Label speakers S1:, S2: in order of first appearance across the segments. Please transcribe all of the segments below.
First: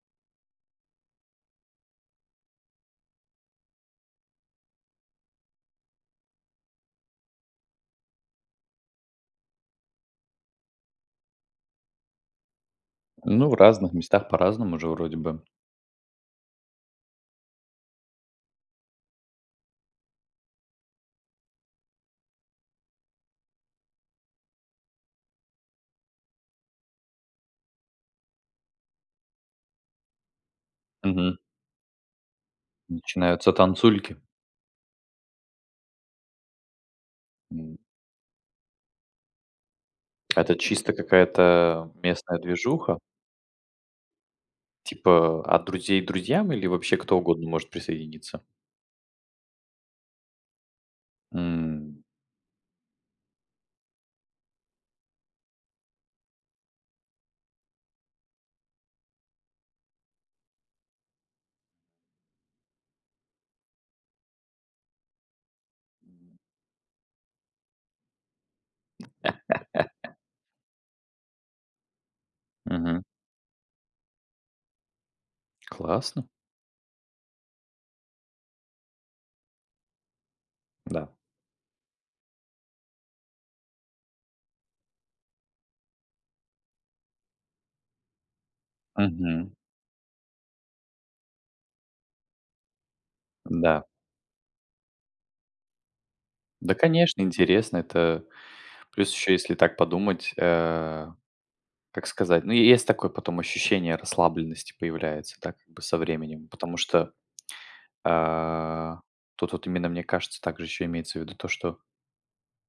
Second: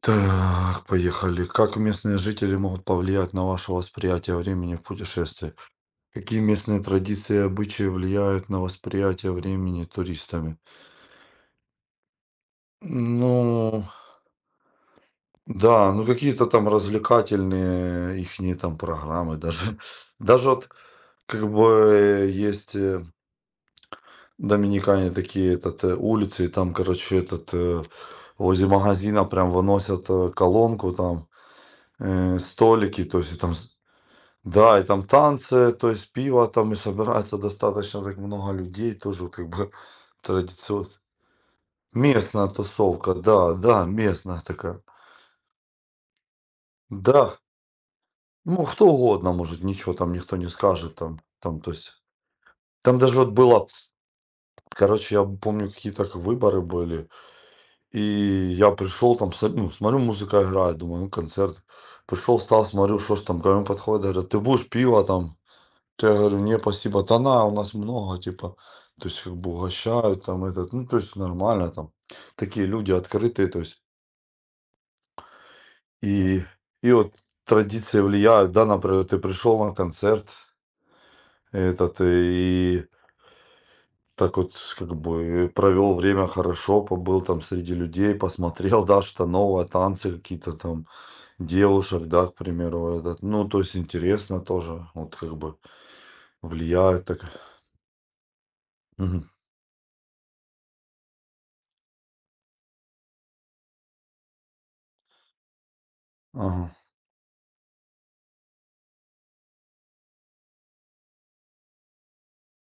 S1: Так, поехали. Как местные жители могут повлиять на ваше восприятие времени в путешествии? Какие местные традиции и обычаи влияют на восприятие времени туристами?
S2: Ну, в
S1: Ну,
S2: разных местах по-разному же вроде бы.
S1: да, ну какие-то там развлекательные ихние там программы. Даже, даже вот как бы есть в Доминикане такие этот, улицы, и там, короче, этот возле магазина прям выносят колонку там,
S2: Мгм.
S1: столики, то есть и
S2: Начинаются танцульки.
S1: Да, и там танцы, то есть пиво там, и собирается
S2: М.
S1: достаточно так много людей, тоже вот как бы
S2: Это
S1: традиционно.
S2: чисто какая-то местная
S1: Местная
S2: движуха?
S1: тусовка, да, да, местная такая.
S2: Типа от друзей друзьям или вообще кто
S1: Да,
S2: угодно может присоединиться?
S1: ну кто угодно может, ничего там никто не скажет там, там, то есть.
S2: М,
S1: Там даже вот было, короче, я помню, какие-то к выборы были, и я пришел там, ну, смотрю, музыка играет, думаю, ну, концерт. Пришел, встал, смотрю, что ж там, ко мне подходят, говорят, ты будешь пиво там? То я говорю: "Не, спасибо". Да на, у нас много, типа. То есть, как бы угощают там этот, ну, то есть нормально там. Такие люди
S2: мгм.
S1: открытые, то есть.
S2: Классно.
S1: И и вот традиции влияют, да, например, ты пришел на концерт
S2: Да.
S1: этот, и так вот как бы провел время хорошо, побыл там среди людей, посмотрел, да, что
S2: Мгм.
S1: новое, танцы какие-то там, девушек, да, к примеру, этот. Ну, то есть
S2: Да.
S1: интересно тоже, вот как бы
S2: Да,
S1: влияет так.
S2: конечно, интересно. Это плюс
S1: Мгм.
S2: еще, если так подумать, как сказать, ну, и есть такое потом ощущение расслабленности появляется, так как бы со временем,
S1: Ага.
S2: потому что А, тут вот именно, мне кажется, также еще имеется в виду то, что,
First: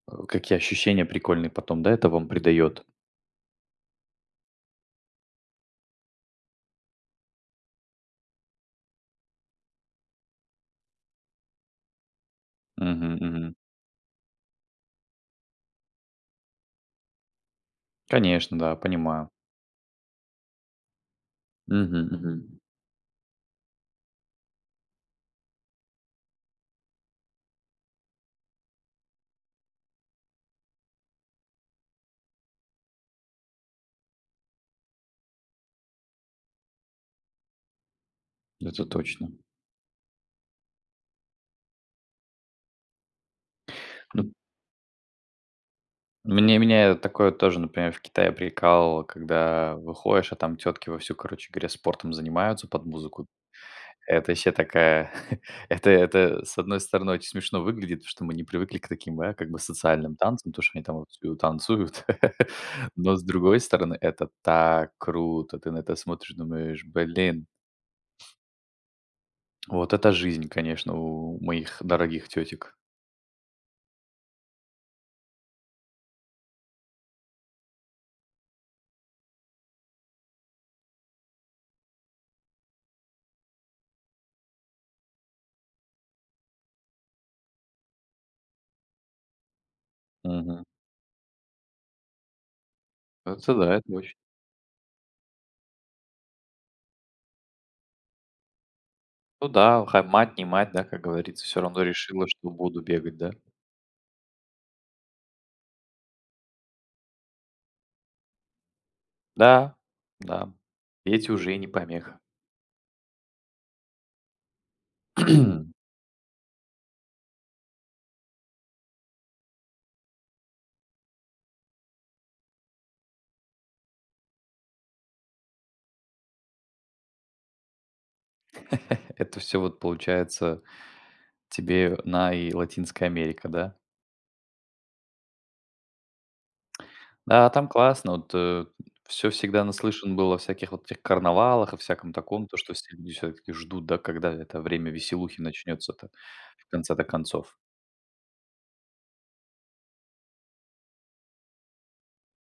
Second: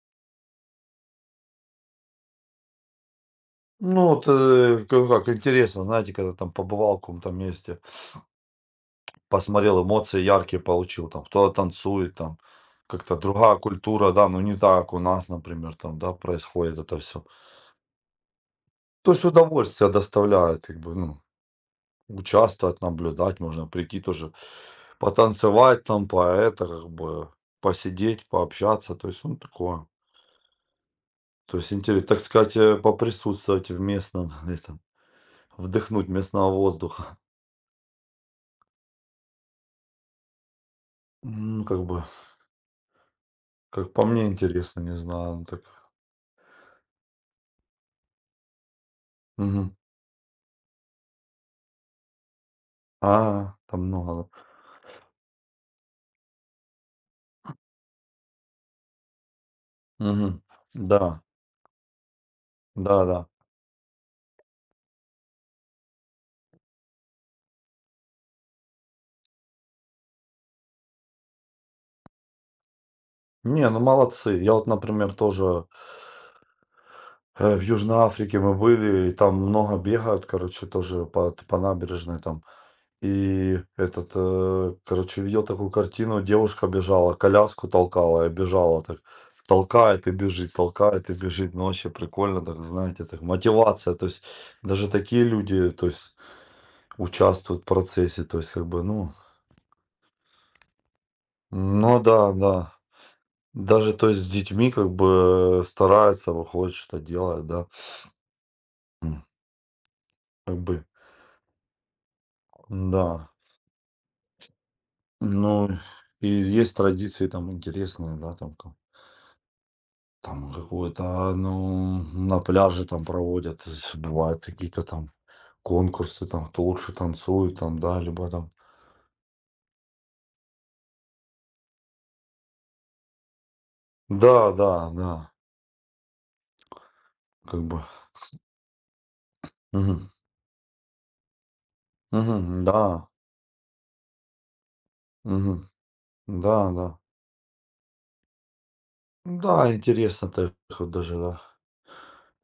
S2: какие ощущения прикольные потом, да, это вам придает.
S1: Ну, вот, как интересно, знаете, когда там побывал в каком-то месте, посмотрел, эмоции яркие получил, там кто-то танцует, там как-то
S2: Мгм, мгм.
S1: другая культура, да, ну не так у нас, например, там, да, происходит это все.
S2: Конечно, да,
S1: То есть
S2: понимаю.
S1: удовольствие доставляет, как бы, ну,
S2: Мгм, мгм.
S1: участвовать, наблюдать, можно прийти тоже, потанцевать там, по это, как бы, посидеть, пообщаться, то есть, ну, такое. То есть, интересно, так сказать, поприсутствовать в местном, этом, вдохнуть местного воздуха.
S2: Это точно.
S1: Ну, как бы, как по мне,
S2: Ну,
S1: интересно, не знаю, ну так.
S2: мне меня такое тоже, например, в Китае прикалывало,
S1: Мгм.
S2: когда выходишь, а там тетки вовсю, короче говоря, спортом занимаются под
S1: А,
S2: музыку.
S1: там много,
S2: Это
S1: да.
S2: вообще такая это, с одной стороны, очень смешно выглядит, потому что мы не привыкли к таким, да, как бы социальным
S1: Мгм.
S2: танцам, то, что они там
S1: Да,
S2: вовсю танцуют. Но, с
S1: да-да.
S2: другой стороны, это так круто. Ты на это смотришь, думаешь: "Блин, вот это жизнь, конечно, у моих дорогих тетек".
S1: Не, ну молодцы. Я вот, например, тоже, в Южной Африке мы были, и там много бегают, короче, тоже по набережной там. И этот, короче, видел такую картину, девушка бежала, коляску толкала и бежала так. Толкает и бежит,
S2: Мгм.
S1: толкает и бежит. Ну, вообще прикольно, так знаете, так
S2: Это да, это
S1: мотивация. То
S2: очень.
S1: есть даже такие люди, то есть участвуют в процессе. То есть, как бы, ну,
S2: Ну да, ха мать не мать, да, как говорится, все равно
S1: ну
S2: решила,
S1: да,
S2: что
S1: да.
S2: буду бегать, да?
S1: Даже, то есть, с детьми, как бы, старается, выходит, что делает, да. М,
S2: Да, да.
S1: как бы,
S2: Дети уже и не помеха.
S1: да. Ну, и есть традиции там интересные, да, там, там какое-то, ну, на пляже там проводят, то есть бывают какие-то там конкурсы, там, кто лучше танцует, там, да, либо там.
S2: Это все вот получается. Тебе на и Латинская Америка, да?
S1: Да, да, да,
S2: Да,
S1: как
S2: там
S1: бы.
S2: классно, вот, все всегда
S1: Мгм.
S2: наслышан был о всяких вот этих карнавалах и всяком таком, то,
S1: Мгм.
S2: что все
S1: Да.
S2: люди все таки ждут, да, когда это время веселухи
S1: Мгм.
S2: начнется-то,
S1: Да,
S2: в
S1: да.
S2: конце-то концов.
S1: Да, интересно так вот даже на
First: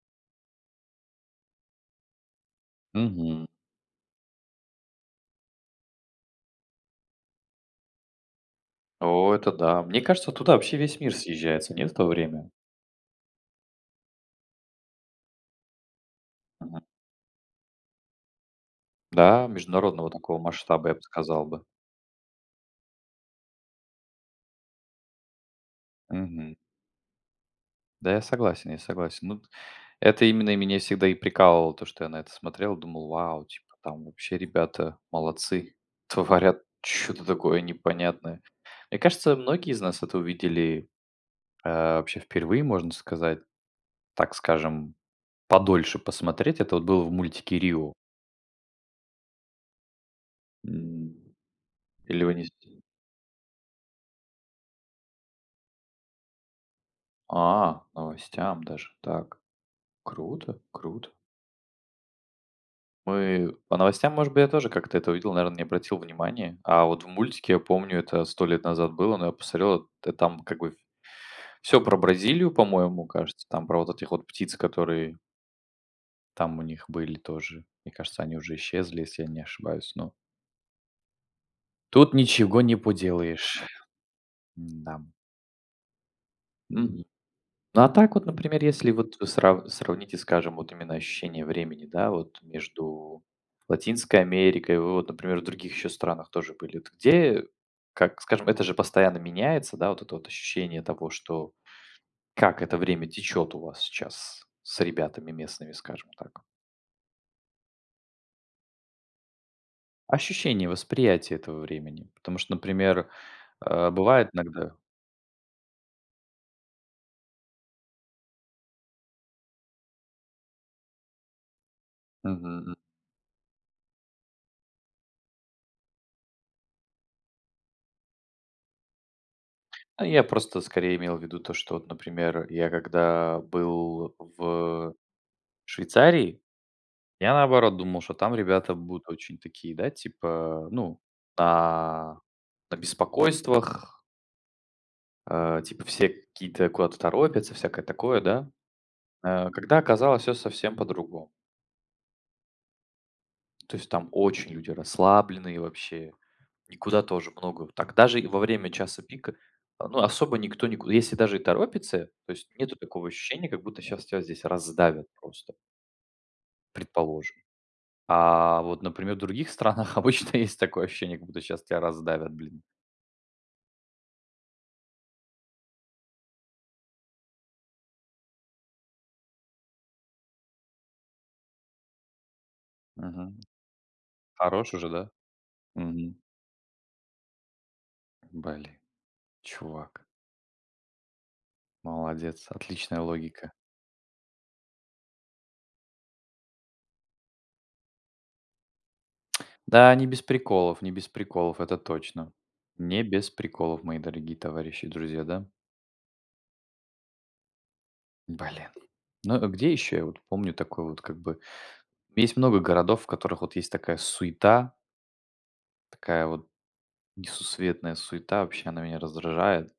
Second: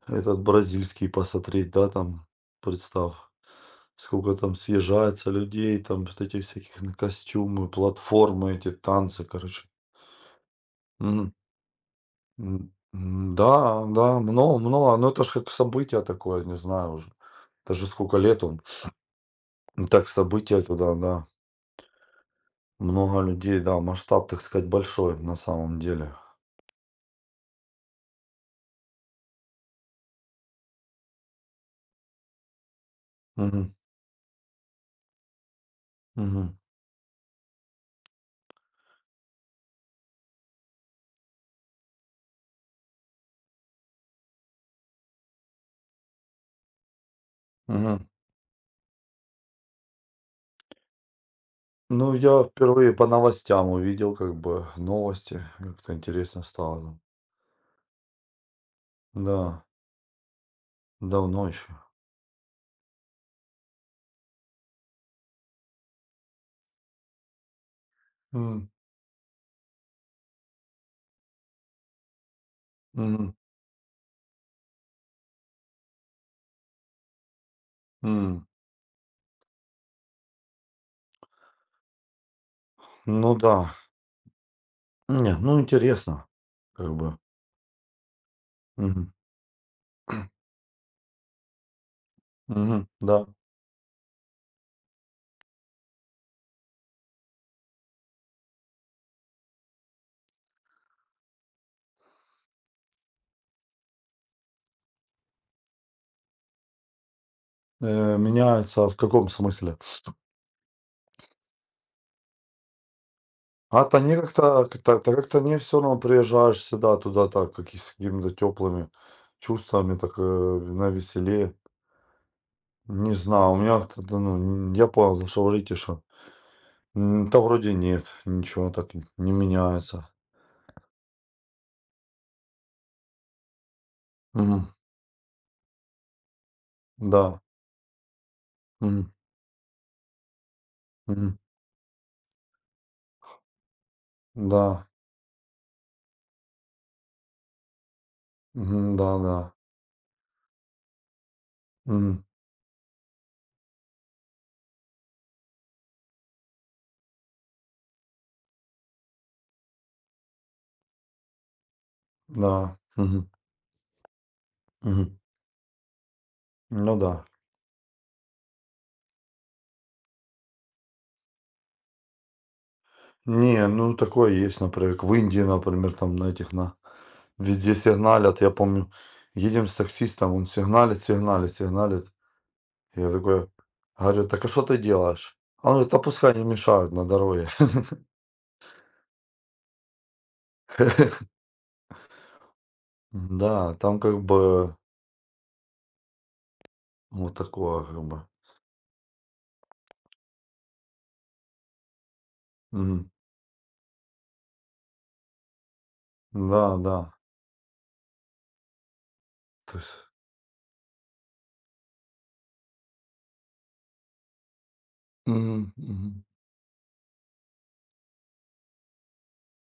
S1: этот бразильский посмотреть, да, там, представь,
S2: Мгм.
S1: сколько там съезжается людей, там вот этих всяких на костюмы, платформы, эти танцы,
S2: О, это
S1: короче.
S2: да. Мне кажется, вот туда вообще весь мир
S1: Мгм.
S2: съезжается, нет, в то время?
S1: М, м, да, да, много, много, но это же как событие такое, не
S2: Мгм.
S1: знаю уже. Это же сколько лет он.
S2: Да,
S1: Ну, так,
S2: международного такого
S1: событие
S2: масштаба, я
S1: туда,
S2: бы
S1: да.
S2: сказал бы.
S1: Много людей, да, масштаб, так сказать, большой на самом деле.
S2: Мгм. Да, я согласен, я согласен. Ну, это именно и меня всегда и прикалывало, то, что я на это смотрел, думал, вау,
S1: Мгм.
S2: типа, там вообще ребята молодцы,
S1: Мгм.
S2: творят что-то такое непонятное. Мне кажется, многие из нас это увидели вообще впервые, можно сказать, так скажем, подольше посмотреть. Это вот было в мультике Рио.
S1: Мгм.
S2: М.
S1: Ну,
S2: Или вы
S1: я
S2: не... с-
S1: впервые по новостям увидел, как бы, новости. Как-то интересно стало.
S2: А, новостям даже. Так,
S1: Да,
S2: круто, круто.
S1: давно еще.
S2: Мы по новостям, может быть, я тоже как-то это увидел, наверное, не обратил внимания. А вот в мультике, я помню, это сто лет
S1: М,
S2: назад было, но я посмотрел, там как бы все про Бразилию, по-моему,
S1: мгм,
S2: кажется. Там про вот этих вот птиц, которые там у них были тоже. Мне кажется, они
S1: м.
S2: уже исчезли, если я не ошибаюсь. Но тут ничего не
S1: Ну
S2: поделаешь.
S1: да.
S2: Да.
S1: Не, ну интересно, как бы.
S2: Ну, а так вот, например, если
S1: Мгм,
S2: вот вы сравните, скажем, вот именно ощущение времени, да, вот
S1: мгм,
S2: между
S1: да.
S2: Латинской Америкой, вы вот, например, в других еще странах тоже были. Вот где, как, скажем, это же постоянно меняется, да, вот это вот ощущение того, что как это время течет у вас сейчас с ребятами местными, скажем так.
S1: Меняется в каком смысле?
S2: Ощущение, восприятие этого времени. Потому что, например,
S1: А-то не
S2: бывает
S1: как-то,
S2: иногда.
S1: как-то да как-то не все равно приезжаешь сюда, туда так, каки с какими-то теплыми чувствами, так, на веселе.
S2: Мгм, м.
S1: Не знаю, у меня как-то, да, ну, н я понял, за что говорите, что М, да вроде нет, ничего так н не
S2: А
S1: меняется.
S2: я просто скорее имел в виду то, что вот, например, я когда был
S1: Мгм.
S2: в Швейцарии? Я,
S1: Да.
S2: наоборот, думал, что там ребята будут
S1: Мгм.
S2: очень такие, да, типа, ну,
S1: Мгм.
S2: на на беспокойствах,
S1: Да.
S2: типа, все какие-то куда-то торопятся, всякое такое, да.
S1: Мгм. Да-да.
S2: Когда оказалось все совсем по-другому.
S1: Мгм.
S2: То есть там очень люди расслабленные вообще, никуда тоже много так даже и во время часа пика, а, ну, особо никто никуда если даже и торопится, то есть нету
S1: Да.
S2: такого
S1: Мгм.
S2: ощущения, как будто сейчас тебя здесь раздавят
S1: Мгм.
S2: просто,
S1: Ну да.
S2: предположим. А вот, например, в других странах обычно есть такое ощущение, как будто сейчас тебя раздавят, блин.
S1: Не, ну такое есть, например, как в Индии, например, там на этих на везде сигналят. Я помню, едем с таксистом, он сигналит, сигналит, сигналит. Я
S2: Мгм.
S1: такой говорю: "Так а что
S2: Хорош
S1: ты
S2: уже, да?
S1: делаешь?" А он говорит: "Да
S2: Мгм.
S1: пускай не мешают на дороге".
S2: Блин, чувак, молодец, отличная логика.
S1: Да, там как бы вот такое как бы.
S2: Да, не без приколов, не без приколов, это точно. Не
S1: Мгм.
S2: без приколов, мои дорогие товарищи и друзья, да?
S1: Да, да.
S2: Блин. Ну, а где
S1: То есть.
S2: еще я вот помню такой вот как бы. Есть много городов, в которых вот есть такая суета,
S1: Мгм, мгм.
S2: такая вот несусветная суета, вообще она меня раздражает.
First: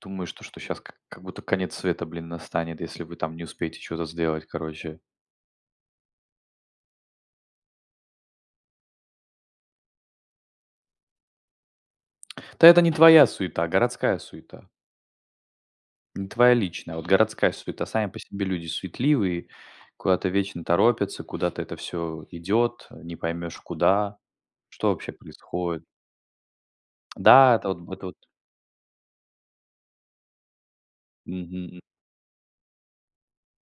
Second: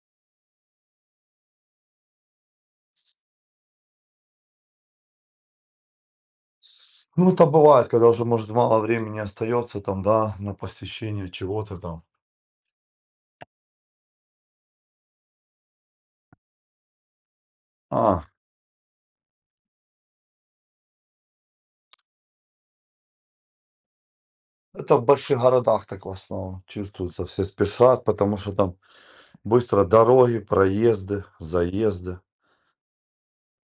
S2: Думаю, что сейчас как будто конец света, блин, настанет, если вы там не успеете что то сделать, короче.
S1: Ну, это бывает, когда уже, может, мало времени остается там, да, на посещение чего-то там.
S2: Да это не твоя суета, городская суета. Не твоя личная, а вот городская суета. Сами по
S1: А,
S2: себе люди суетливые, куда-то вечно торопятся, куда-то это все идет, не поймешь куда, что
S1: это в
S2: вообще
S1: больших
S2: происходит.
S1: городах так в основном чувствуется. Все
S2: Да, это вот
S1: спешат,
S2: это вот.
S1: потому что там быстро дороги, проезды,
S2: Мгм.
S1: заезды.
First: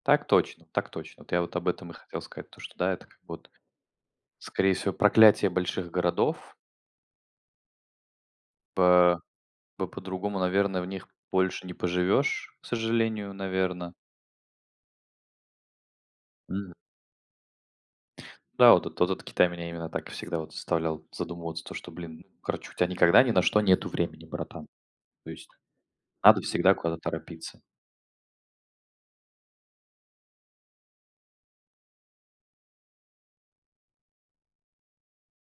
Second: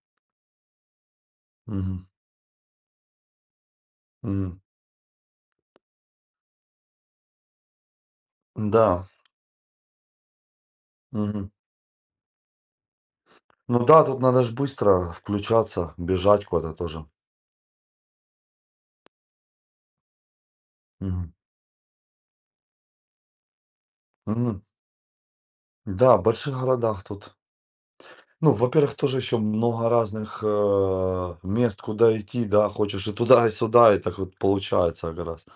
S2: Так точно, так точно. Вот я вот об этом и
S1: Мгм,
S2: хотел сказать, то что да, это как вот,
S1: мгм.
S2: скорее всего, проклятие больших городов.
S1: Да.
S2: Э, По по-другому, наверное, в них
S1: Мгм.
S2: больше не поживешь, к сожалению,
S1: Ну
S2: наверное.
S1: да, тут надо ж быстро включаться, бежать
S2: М.
S1: куда-то тоже.
S2: Да, вот этот Китай меня именно так всегда вот заставлял
S1: Мгм,
S2: задумываться, то что, блин, ну, короче, у тебя никогда ни на что нету времени,
S1: мгм.
S2: братан. То есть
S1: Да, в
S2: надо
S1: больших
S2: всегда куда-то
S1: городах тут
S2: торопиться.
S1: ну, во-первых, тоже еще много разных, мест, куда идти, да, хочешь и туда, и сюда, и так вот получается как раз.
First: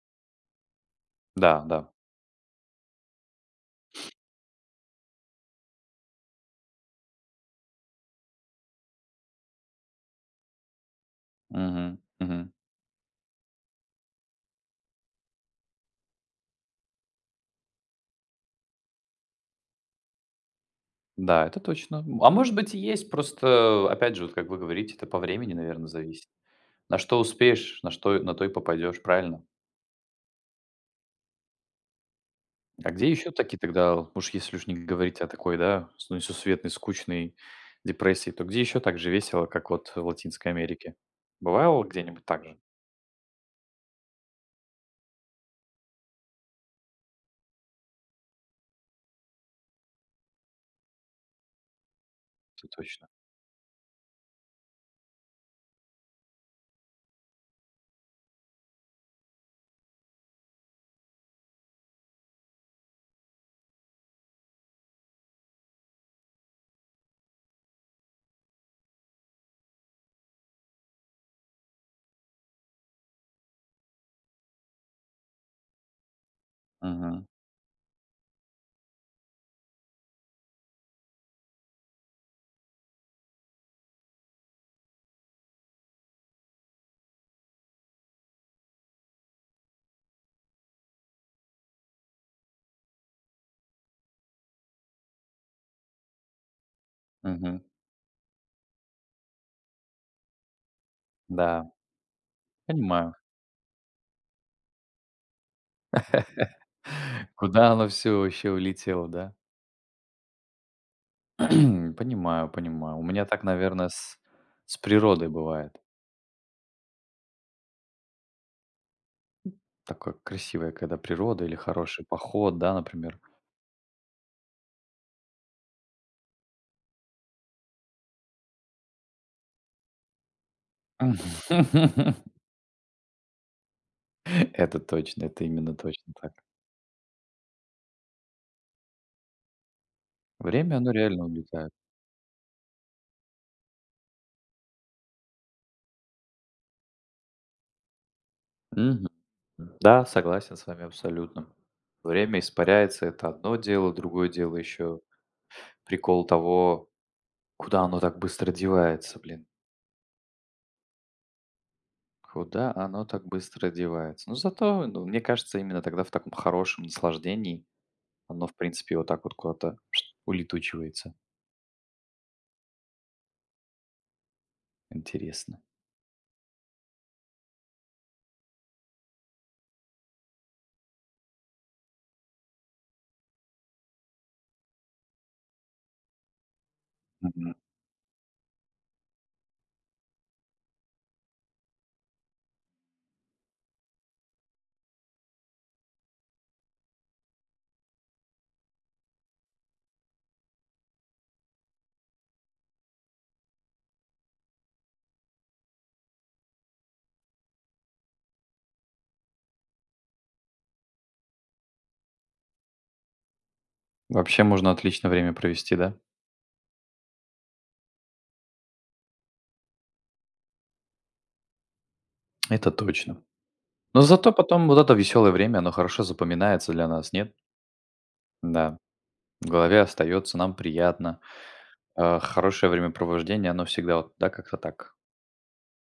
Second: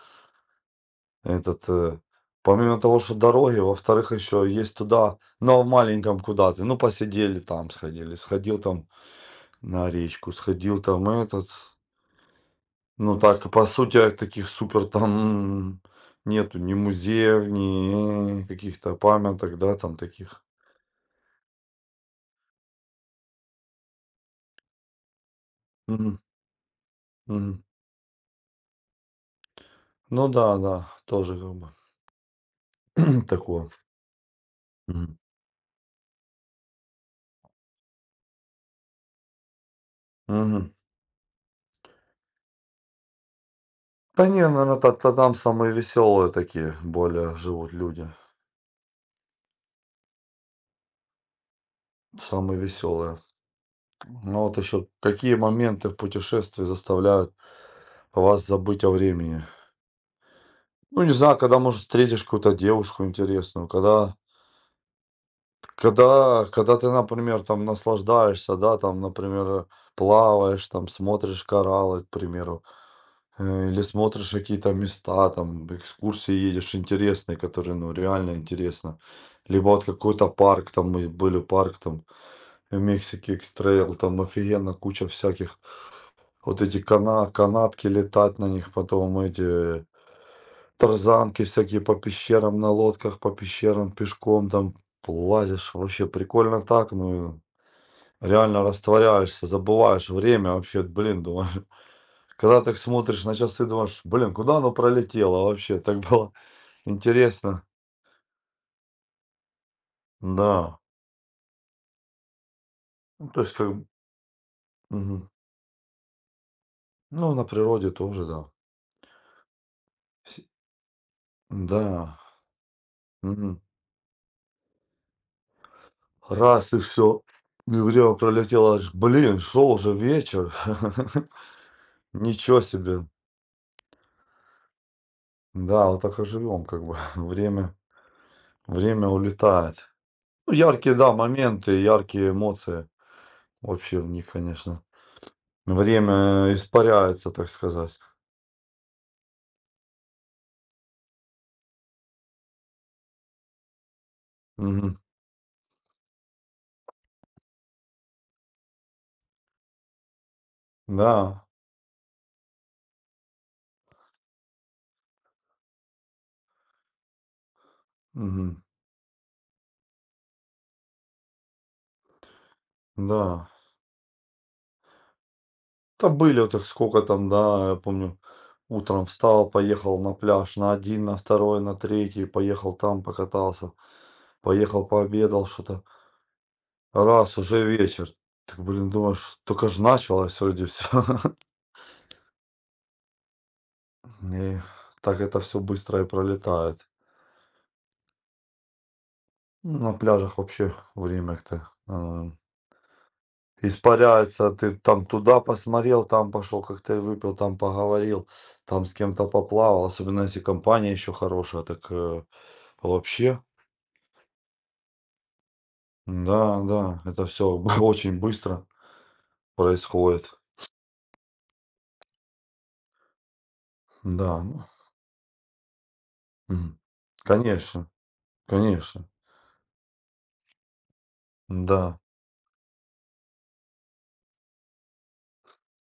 S2: Да,
S1: Этот,
S2: да.
S1: помимо того, что дороги, во-вторых, еще есть туда, но в маленьком куда ты, ну, посидели там, сходили, сходил там на речку, сходил там этот,
S2: Мгм, мгм.
S1: ну, так, по сути, таких супер там нету ни музеев, ни каких-то памяток, да, там таких.
S2: Да, это точно. М, а может быть и есть, просто, опять же, вот как вы говорите, это по времени, наверное,
S1: Мгм.
S2: зависит. На что
S1: Мгм.
S2: успеешь, на что на то и попадешь, правильно?
S1: Ну да, да, тоже как бы
S2: А где еще такие
S1: такое.
S2: тогда, вот уж если уж не
S1: Мгм.
S2: говорить о такой, да, несусветной, скучной депрессии, то где еще так же весело, как вот в Латинской
S1: Мгм.
S2: Америке? Бывало где-нибудь так же?
S1: Да не, наверное та там самые веселые такие более живут люди, самые
S2: Это точно.
S1: веселые. Ну вот еще какие моменты в путешествии заставляют вас забыть о времени? Ну, не знаю, когда, может, встретишь какую-то девушку интересную, когда когда ты, например, там наслаждаешься, да, там, например, плаваешь, там, смотришь кораллы, к примеру. Или смотришь какие-то места, там, экскурсии едешь
S2: Мгм.
S1: интересные, которые, ну, реально интересно. Либо вот какой-то парк, там мы были парк, там, в Мексике, Экстрейл, там офигенно куча всяких. Вот эти канатки летать на них, потом эти тарзанки всякие по пещерам, на лодках, по пещерам, пешком там плазишь. Вообще прикольно так, ну,
S2: Мгм.
S1: реально растворяешься, забываешь время вообще, блин, думаю.
S2: Да,
S1: Когда так
S2: понимаю.
S1: смотришь на часы, думаешь: "Блин, куда оно пролетело вообще?" Так было интересно.
S2: Куда оно все вообще улетело, да?
S1: Да.
S2: Понимаю, понимаю. У меня
S1: Ну, то
S2: так,
S1: есть как б
S2: наверное, с,
S1: мгм.
S2: природой бывает.
S1: Ну, на природе тоже, да.
S2: Такое
S1: С
S2: красивое, когда природа или хороший
S1: да,
S2: поход, да, например.
S1: мгм. Раз и все, и время пролетело. Аж, блин, шел уже вечер.
S2: Мгм.
S1: Ничего себе.
S2: Это точно, это именно
S1: Да, вот
S2: точно
S1: так и
S2: так.
S1: живем, как бы. Время улетает. Ну,
S2: Время, оно
S1: яркие, да,
S2: реально улетает.
S1: моменты, яркие эмоции. Вообще в них, конечно, время испаряется, так сказать.
S2: Да, согласен с вами абсолютно. Время испаряется, это одно дело, другое дело
S1: Мгм.
S2: еще прикол того, куда оно так быстро девается, блин.
S1: Да.
S2: Куда оно так быстро девается. Но зато, ну, мне кажется, именно тогда в таком хорошем наслаждении оно, в
S1: Мгм.
S2: принципе, вот так вот куда-то улетучивается.
S1: Да.
S2: Интересно.
S1: Да были вот их сколько там, да, я помню, утром встал, поехал на пляж, на один, на второй, на третий, поехал там покатался, поехал пообедал что-то. Раз,
S2: Мгм.
S1: уже вечер. Так, блин, думаешь, только ж началось вроде все. И так это все быстро и пролетает. На пляжах вообще время-то, испаряется, ты там туда посмотрел, там пошел, коктейль выпил, там поговорил, там с кем-то поплавал, особенно если компания еще хорошая, так вообще,
S2: Вообще можно отлично время провести, да?
S1: да, да, это все очень быстро происходит,
S2: Это точно. Но зато
S1: да, ну,
S2: потом вот это веселое время, оно хорошо запоминается
S1: мгм.
S2: для нас, нет?
S1: Конечно,
S2: Да.
S1: конечно,
S2: В голове остается, нам приятно.
S1: да,
S2: А, хорошее времяпровождение, оно всегда вот, да, как-то так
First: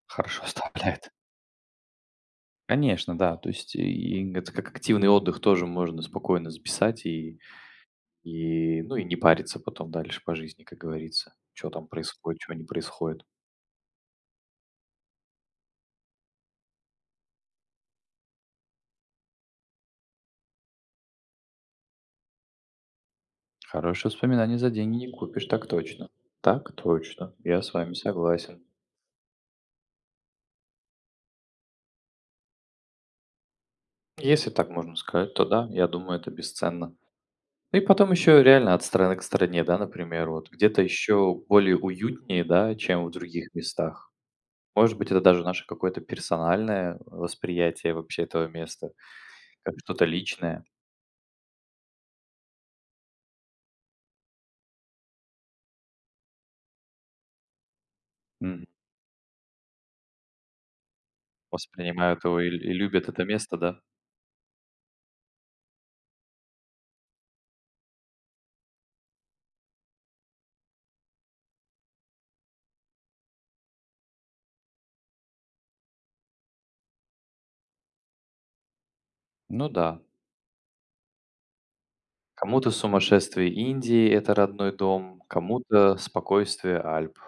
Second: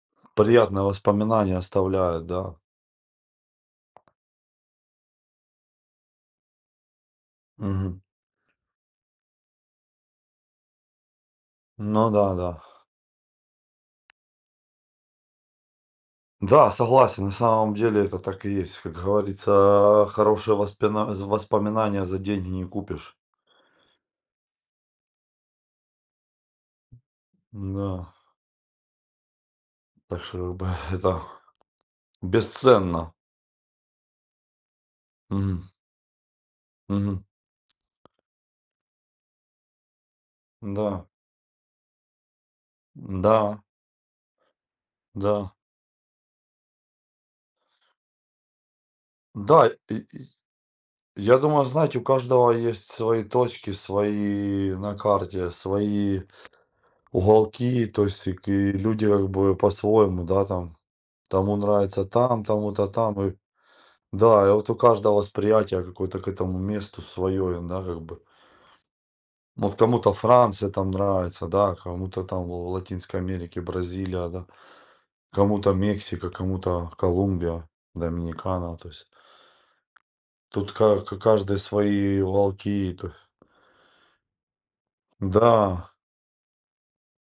S2: хорошо
S1: приятное
S2: оставляет.
S1: воспоминание оставляет, да.
S2: Конечно, да. То есть и это как активный отдых тоже можно спокойно записать и,
S1: Мгм.
S2: и ну и не париться потом дальше по жизни, как говорится. Что там
S1: Ну да,
S2: происходит, чего
S1: да.
S2: не происходит.
S1: Да, согласен, на самом деле это так и есть, как говорится, хорошие воспоминания за деньги не купишь.
S2: Хорошее воспоминание за деньги не купишь, так точно. Так точно. Я с
S1: Да,
S2: вами согласен.
S1: так что как бы это бесценно.
S2: Если так можно сказать, то
S1: Мгм.
S2: да, я думаю, это бесценно.
S1: Мгм.
S2: Ну и потом еще реально от страны к стране, да, например, вот где-то
S1: Да.
S2: еще более уютнее, да, чем в других
S1: Да,
S2: местах. Может быть, это даже
S1: да.
S2: наше какое-то персональное восприятие вообще этого места,
S1: Да,
S2: как что-то
S1: и
S2: личное.
S1: я думаю, знаете, у каждого есть свои точки, свои на карте, свои уголки, то есть и к
S2: Мгм.
S1: и люди как бы по-своему, да, там, тому нравится
S2: Воспринимают его
S1: там,
S2: и
S1: тому-то
S2: любят
S1: там.
S2: это
S1: И
S2: место, да?
S1: да, и вот у каждого восприятие какое-то к этому месту свое, да, как бы. Вот кому-то Франция там нравится, да, кому-то там в Латинской Америке, Бразилия, да. Кому-то Мексика, кому-то Колумбия, Доминикана. То есть
S2: Ну да.
S1: тут ка каждый свои
S2: Кому-то
S1: уголки. То есть
S2: сумасшествие Индии- это родной дом,
S1: да,
S2: кому-то спокойствие Альп.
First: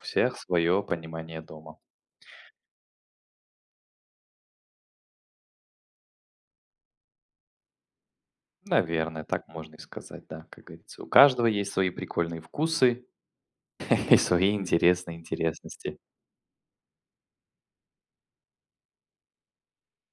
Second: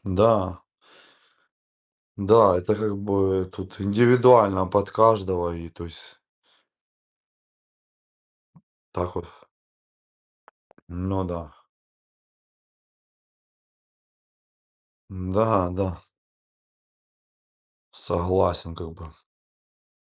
S2: У всех
S1: да,
S2: свое понимание дома.
S1: да, это как бы тут индивидуально под каждого и то есть так
S2: Наверное,
S1: вот.
S2: так можно и сказать, да, как говорится. У
S1: Ну да.
S2: каждого есть свои прикольные вкусы и свои интересные
S1: Да, да,
S2: интересности.
S1: согласен как бы.